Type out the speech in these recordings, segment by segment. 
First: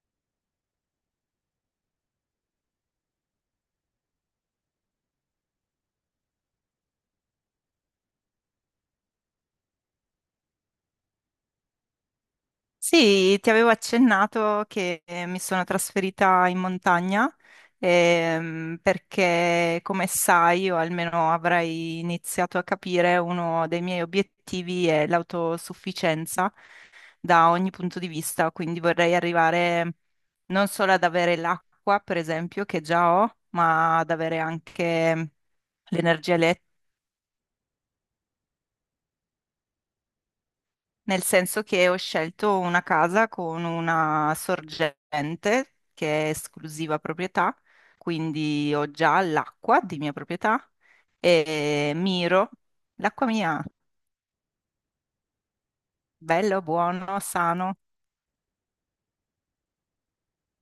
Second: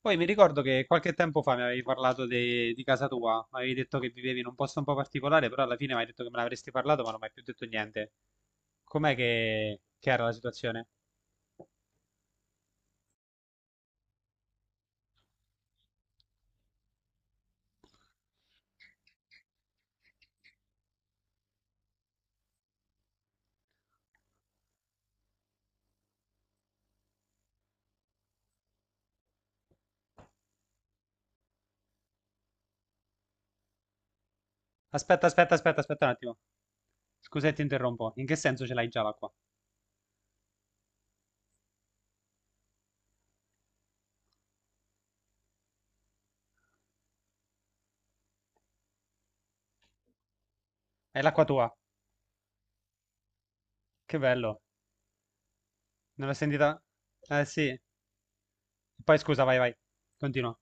Poi mi ricordo che qualche tempo fa mi avevi parlato di casa tua, mi avevi detto che vivevi in un posto un po' particolare, però alla fine mi hai detto che me l'avresti parlato, ma non mi hai più detto niente. Com'è che era la situazione? Sì, ti avevo accennato che mi sono trasferita in montagna perché, come sai, o almeno avrai iniziato a capire, uno dei miei obiettivi è l'autosufficienza da ogni punto di vista, quindi vorrei arrivare non solo ad avere l'acqua, per esempio, che già ho, ma ad avere Aspetta, anche aspetta, aspetta, aspetta un l'energia attimo. elettrica Scusa, se ti interrompo. In che senso ce l'hai già l'acqua? nel senso che ho scelto una casa con una sorgente che è esclusiva proprietà, quindi ho già l'acqua di mia proprietà È l'acqua tua. e miro l'acqua mia, Che bello. Non l'ho bello, sentita? buono, Eh sì. sano. Poi scusa, vai, vai. Continua.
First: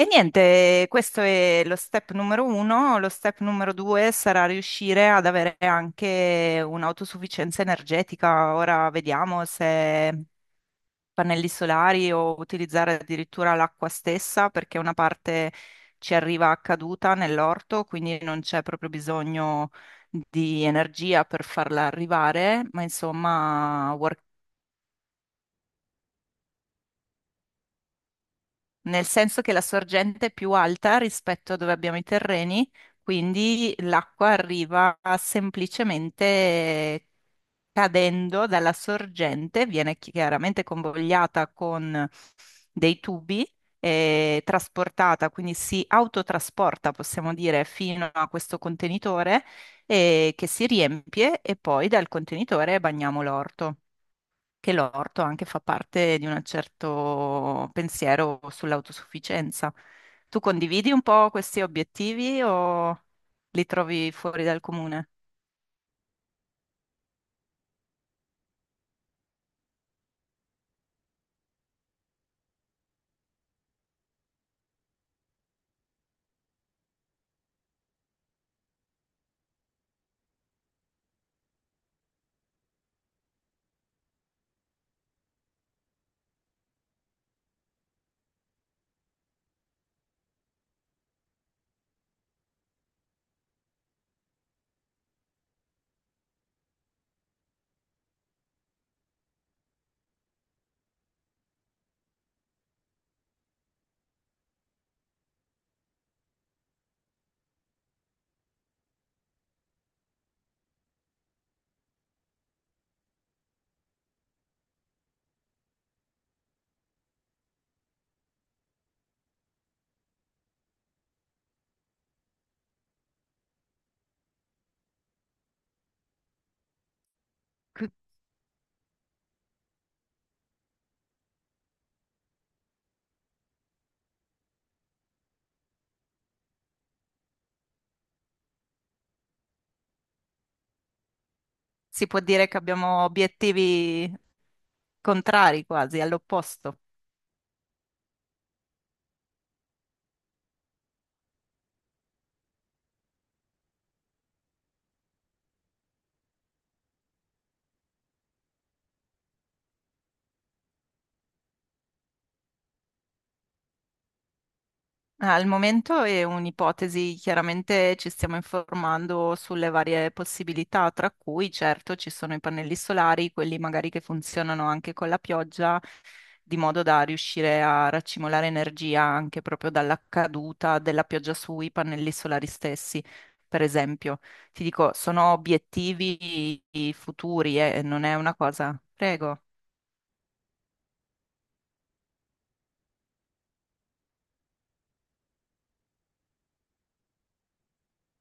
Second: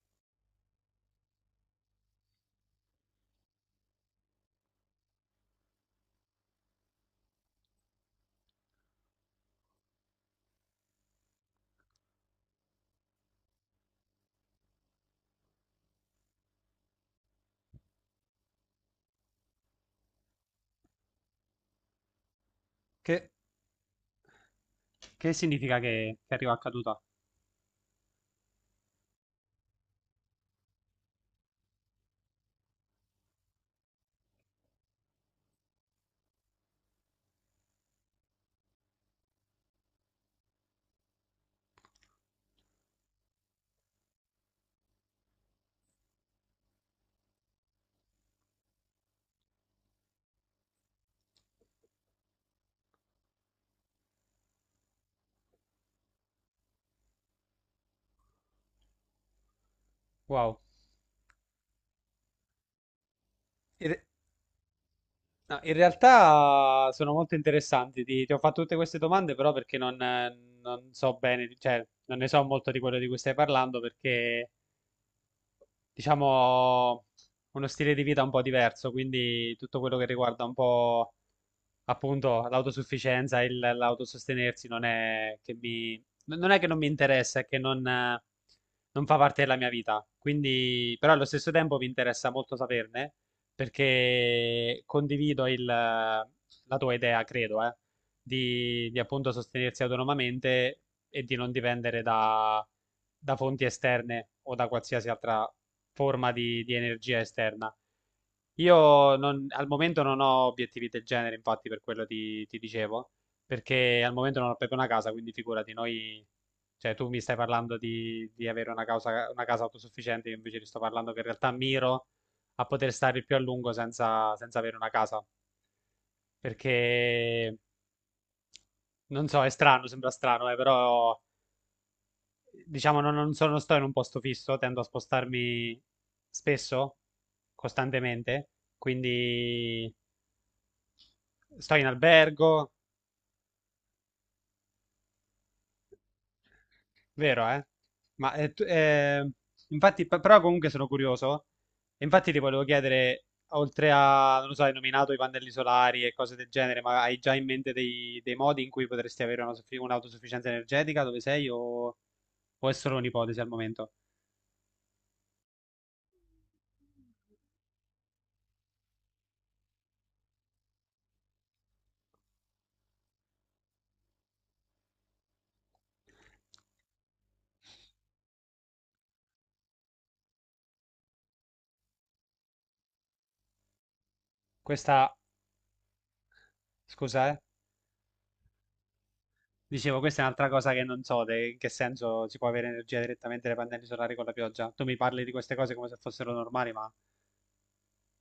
E niente, questo è lo step numero uno. Lo step numero due sarà riuscire ad avere anche un'autosufficienza energetica. Ora vediamo se pannelli solari o utilizzare addirittura l'acqua stessa perché una parte ci arriva a caduta nell'orto, quindi non c'è proprio bisogno di energia per farla arrivare, ma Che, insomma, che significa che arriva a caduta? nel senso che la sorgente è più alta rispetto a dove abbiamo i terreni, quindi l'acqua arriva semplicemente cadendo dalla sorgente, viene chiaramente convogliata con dei tubi trasportata, quindi si autotrasporta, possiamo dire, fino a questo contenitore che si riempie e poi dal contenitore bagniamo l'orto. Che l'orto anche fa parte di un certo pensiero sull'autosufficienza. Tu Wow. condividi un po' questi obiettivi o li Ed- trovi fuori dal comune? No, in realtà sono molto interessanti. Ti ho fatto tutte queste domande, però perché non so bene, cioè non ne so molto di quello di cui stai parlando, perché diciamo, uno stile di vita un po' diverso, quindi tutto quello che riguarda un po' appunto l'autosufficienza, l'autosostenersi non è che non mi interessa, è che non fa parte della mia vita. Quindi, però allo stesso tempo mi interessa molto saperne perché condivido la tua idea, credo, di appunto sostenersi autonomamente e di non dipendere da fonti esterne o da qualsiasi altra forma di energia esterna. Io non- Al momento non ho obiettivi del genere, infatti, per quello ti dicevo, perché al momento non ho proprio una casa, quindi figurati, cioè tu mi stai parlando di avere una casa autosufficiente, io invece ti sto parlando che in realtà miro a poter stare il più a lungo senza avere una casa, perché non so, è strano, sembra strano, però diciamo, non sto in un posto fisso, tendo a spostarmi spesso, costantemente, quindi sto in Si può dire che albergo, abbiamo obiettivi contrari quasi, all'opposto. vero, eh? Ma infatti, però comunque sono curioso, e infatti ti volevo chiedere, oltre a, non lo so, hai nominato i pannelli solari e cose del genere, ma hai già in mente dei modi in cui potresti avere un'autosufficienza energetica dove sei o è solo un'ipotesi al momento? Ah, al momento è un'ipotesi, chiaramente ci stiamo informando sulle varie possibilità, tra cui certo ci sono i pannelli solari, quelli magari che funzionano anche con la pioggia, di modo da riuscire a raccimolare energia anche proprio dalla caduta della pioggia sui pannelli solari stessi, per esempio. Ti dico, Questa, sono obiettivi scusa, eh? futuri e non è una cosa. Prego. Dicevo, questa è un'altra cosa che non so, in che senso si può avere energia direttamente dai pannelli solari con la pioggia. Tu mi parli di queste cose come se fossero normali, ma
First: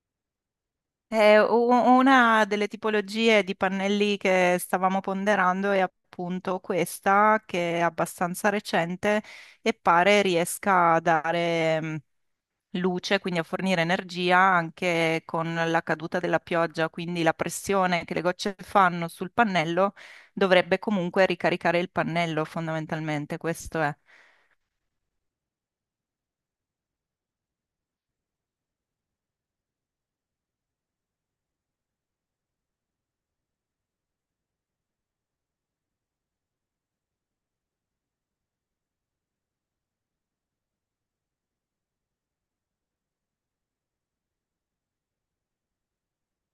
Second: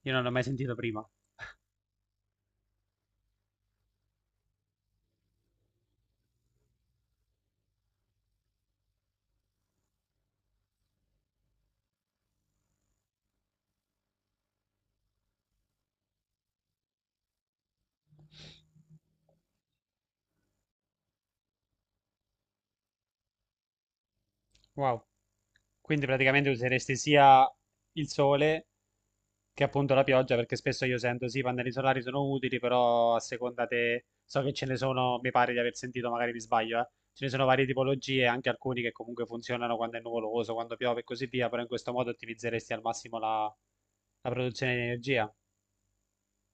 io non l'ho mai sentito prima. Una delle tipologie di pannelli che stavamo ponderando è appunto questa, che è abbastanza recente e pare riesca a dare luce, quindi a fornire energia anche con la caduta della pioggia, quindi la pressione che le gocce fanno sul pannello dovrebbe comunque ricaricare il pannello, fondamentalmente, questo è. Wow. Quindi praticamente useresti sia il sole che appunto la pioggia, perché spesso io sento sì, i pannelli solari sono utili, però a seconda te so che ce ne sono, mi pare di aver sentito, magari mi sbaglio, eh. Ce ne sono varie tipologie, anche alcuni che comunque funzionano quando è nuvoloso, quando piove e così via, però in questo modo ottimizzeresti al massimo la produzione di energia.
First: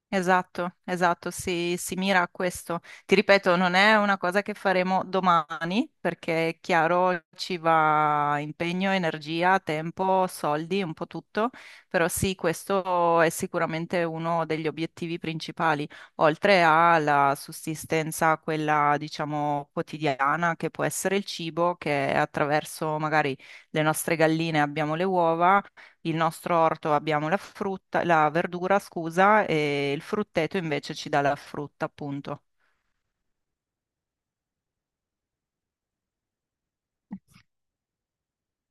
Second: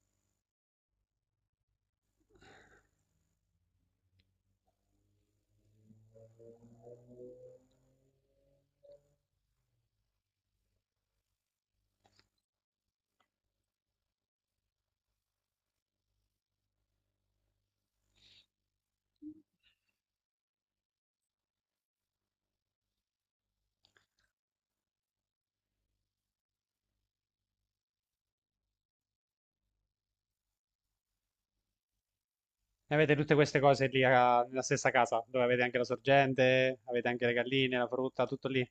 Esatto, esatto, si mira a questo. Ti ripeto, non è una cosa che faremo domani, perché è chiaro ci va impegno, energia, tempo, soldi, un po' tutto, però sì, questo è sicuramente uno degli obiettivi principali, oltre alla sussistenza, quella diciamo quotidiana, che può essere il cibo, che attraverso magari le nostre galline abbiamo le uova. Il nostro orto abbiamo la frutta, la verdura, scusa, e il frutteto invece ci dà la frutta, appunto. E avete tutte queste cose lì nella stessa casa, dove avete anche la sorgente, avete anche le galline, la frutta, tutto lì.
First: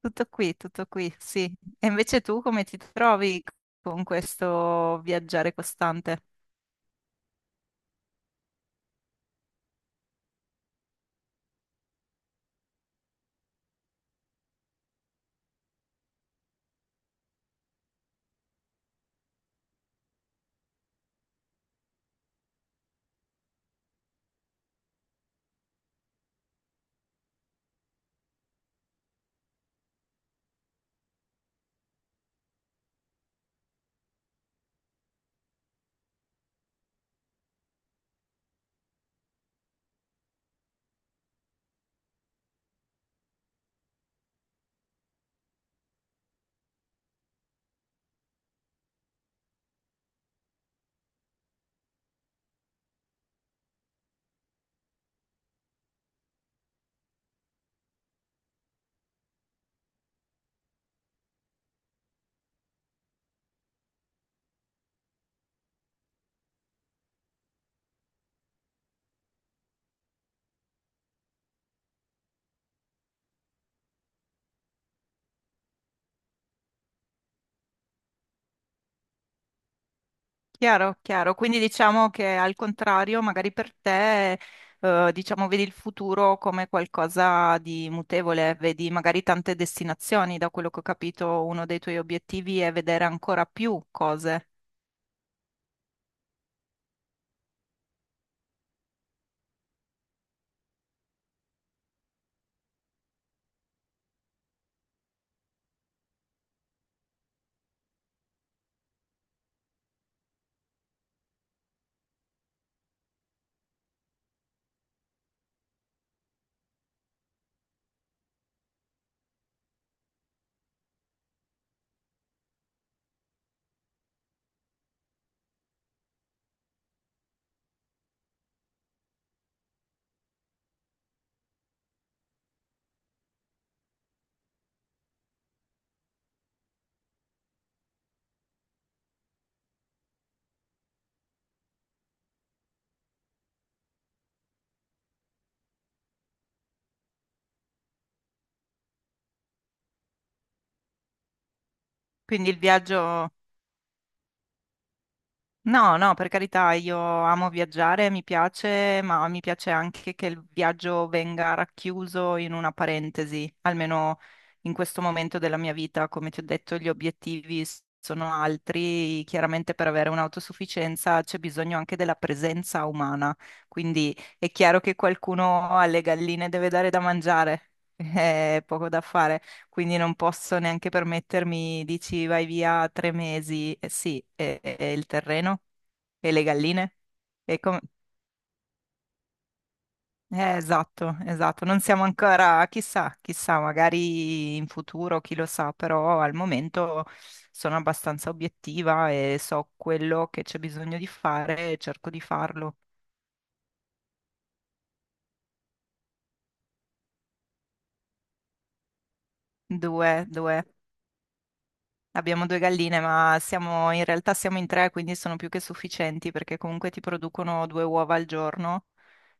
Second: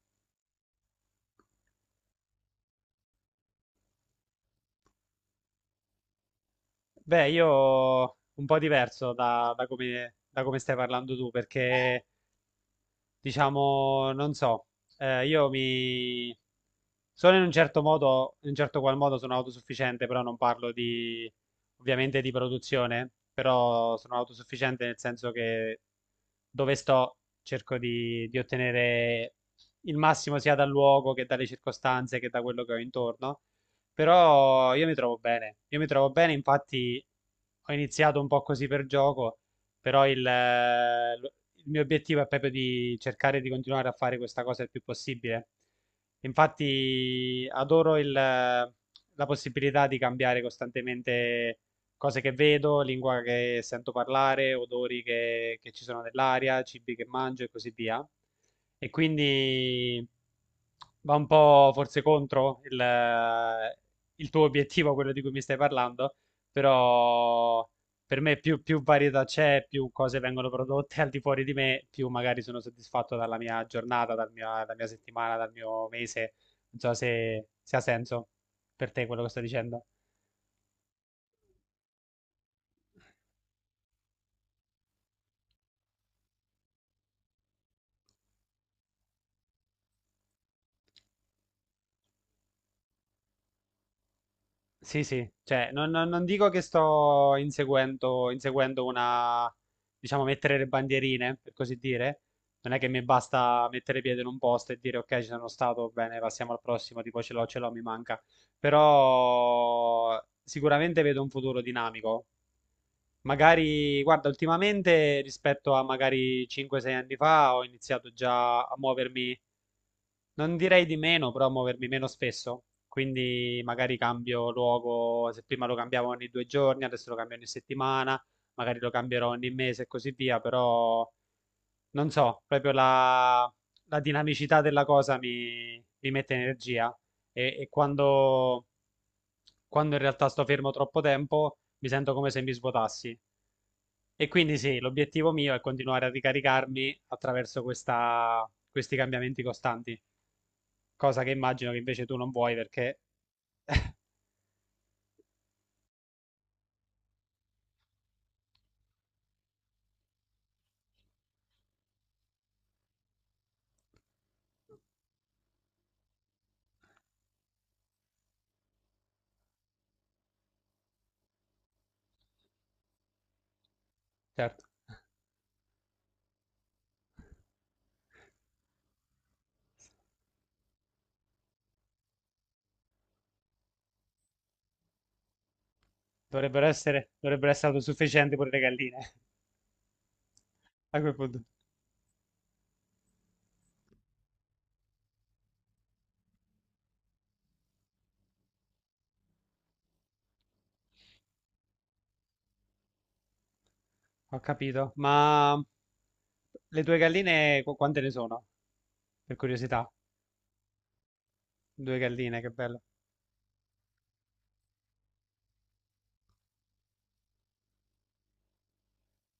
Tutto qui, sì. E invece tu come ti trovi con questo viaggiare costante? Beh, io un po' diverso da come stai parlando tu, perché diciamo, non so, io mi sono in un certo modo, in un certo qual modo sono autosufficiente, però non parlo di, ovviamente di produzione, però sono autosufficiente nel senso che dove sto cerco di ottenere il massimo sia dal luogo che dalle circostanze che da quello che ho intorno. Però io mi trovo bene, io mi trovo bene, infatti ho iniziato un po' così per gioco, però il mio obiettivo è proprio di cercare di continuare a fare questa cosa il più possibile. Infatti adoro la possibilità di cambiare costantemente cose che vedo, lingua che sento parlare, odori che ci sono nell'aria, cibi che mangio e così via. E quindi va un po' forse contro il tuo obiettivo, quello di cui mi stai parlando, però per me più varietà c'è, più cose vengono prodotte al di fuori di me, più magari sono soddisfatto dalla mia giornata, dalla mia settimana, dal mio mese. Non so se ha senso per te quello che sto dicendo. Chiaro, chiaro. Quindi diciamo che al contrario, magari per te, diciamo, vedi il futuro come qualcosa di mutevole, vedi magari tante destinazioni. Da quello che ho capito, uno dei tuoi obiettivi è vedere ancora più cose. Sì, sì, cioè non dico che sto inseguendo diciamo, mettere le bandierine, per così dire. Non è che mi basta mettere piede in un posto e dire ok, ci sono stato, bene, passiamo al prossimo, tipo ce l'ho, mi manca. Però sicuramente vedo un futuro dinamico. Magari, guarda, ultimamente rispetto a magari 5-6 anni fa ho iniziato già a muovermi non direi di meno, però muovermi meno spesso. Quindi magari cambio luogo, se prima lo cambiavo ogni 2 giorni, adesso lo cambio ogni settimana, magari lo cambierò ogni mese e così via, però non so, proprio la, la dinamicità della cosa mi mette energia e quando in realtà sto fermo troppo tempo mi sento come se mi svuotassi. E quindi sì, l'obiettivo mio è continuare a ricaricarmi attraverso questi cambiamenti costanti cosa che immagino che invece tu non Quindi vuoi il perché viaggio. No, no, per carità, io amo viaggiare, mi piace, ma mi piace anche che il viaggio venga racchiuso in una parentesi, almeno in questo momento della mia vita, come ti ho detto, gli obiettivi sono altri, chiaramente per avere un'autosufficienza c'è bisogno anche della presenza umana, quindi è certo, chiaro che qualcuno alle galline deve dare da mangiare, è poco da fare quindi non posso neanche permettermi, dici vai via 3 mesi, eh sì, e il terreno e le galline. Dovrebbero E essere com- autosufficienti pure le galline. eh, A quel esatto, punto esatto, non siamo ancora, chissà, chissà, magari in futuro, chi lo sa, però al momento sono abbastanza obiettiva e so quello che c'è bisogno di fare e cerco di farlo. ho capito. Ma le tue galline quante ne sono? Per curiosità, Due, due. due galline, Abbiamo che due bello. galline, ma siamo, in realtà siamo in tre, quindi sono più che sufficienti perché comunque ti producono due uova al giorno.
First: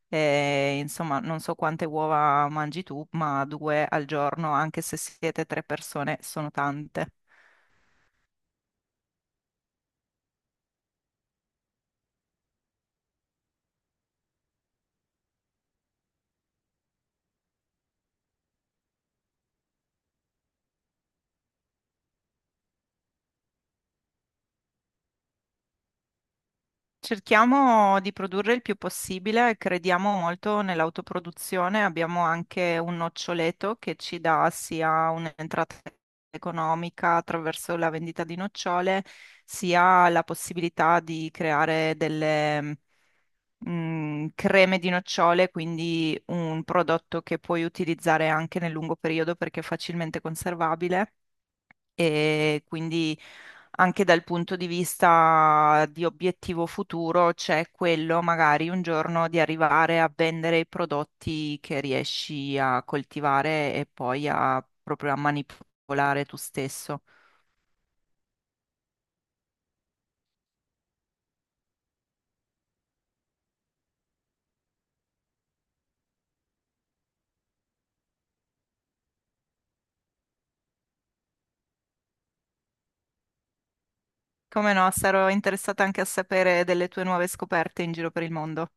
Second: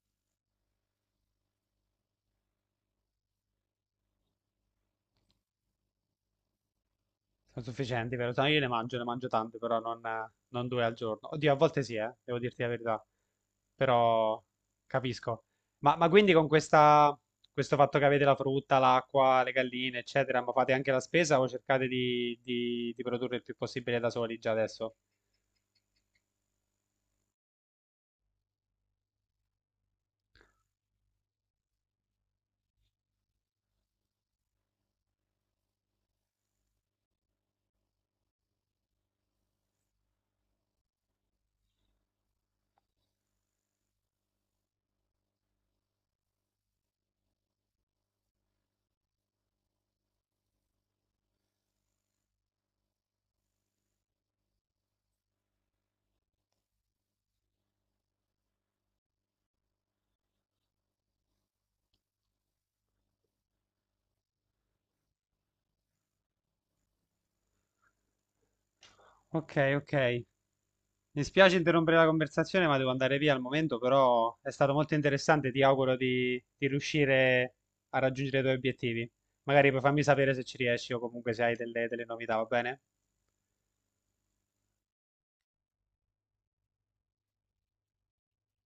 E, insomma, non so quante uova mangi tu, ma due al giorno, anche se siete tre persone, sono tante. Sono sufficienti, vero? No, io ne mangio tante, però non 2 al giorno. Oddio, a volte sì, devo dirti la verità. Però capisco. Ma quindi con questo fatto che avete la frutta, l'acqua, le galline, eccetera, ma fate anche la spesa o cercate di produrre il più possibile da soli già adesso? Cerchiamo di produrre il più possibile, crediamo molto nell'autoproduzione, abbiamo anche un noccioleto che ci dà sia un'entrata economica attraverso la vendita di nocciole, sia la possibilità di creare delle creme di nocciole, quindi un prodotto che puoi utilizzare anche nel lungo periodo perché è facilmente conservabile e quindi anche dal punto di vista di obiettivo futuro c'è quello magari un giorno di arrivare a vendere i prodotti che riesci a coltivare e poi a proprio a manipolare tu stesso. Ok, ok. Mi spiace interrompere la conversazione, ma devo andare via al momento, però è stato molto interessante. Ti auguro di riuscire a raggiungere i tuoi obiettivi. Magari poi fammi sapere se ci riesci o comunque se hai delle novità, va bene? Come no, sarò interessata anche a sapere delle tue nuove scoperte in giro per il mondo.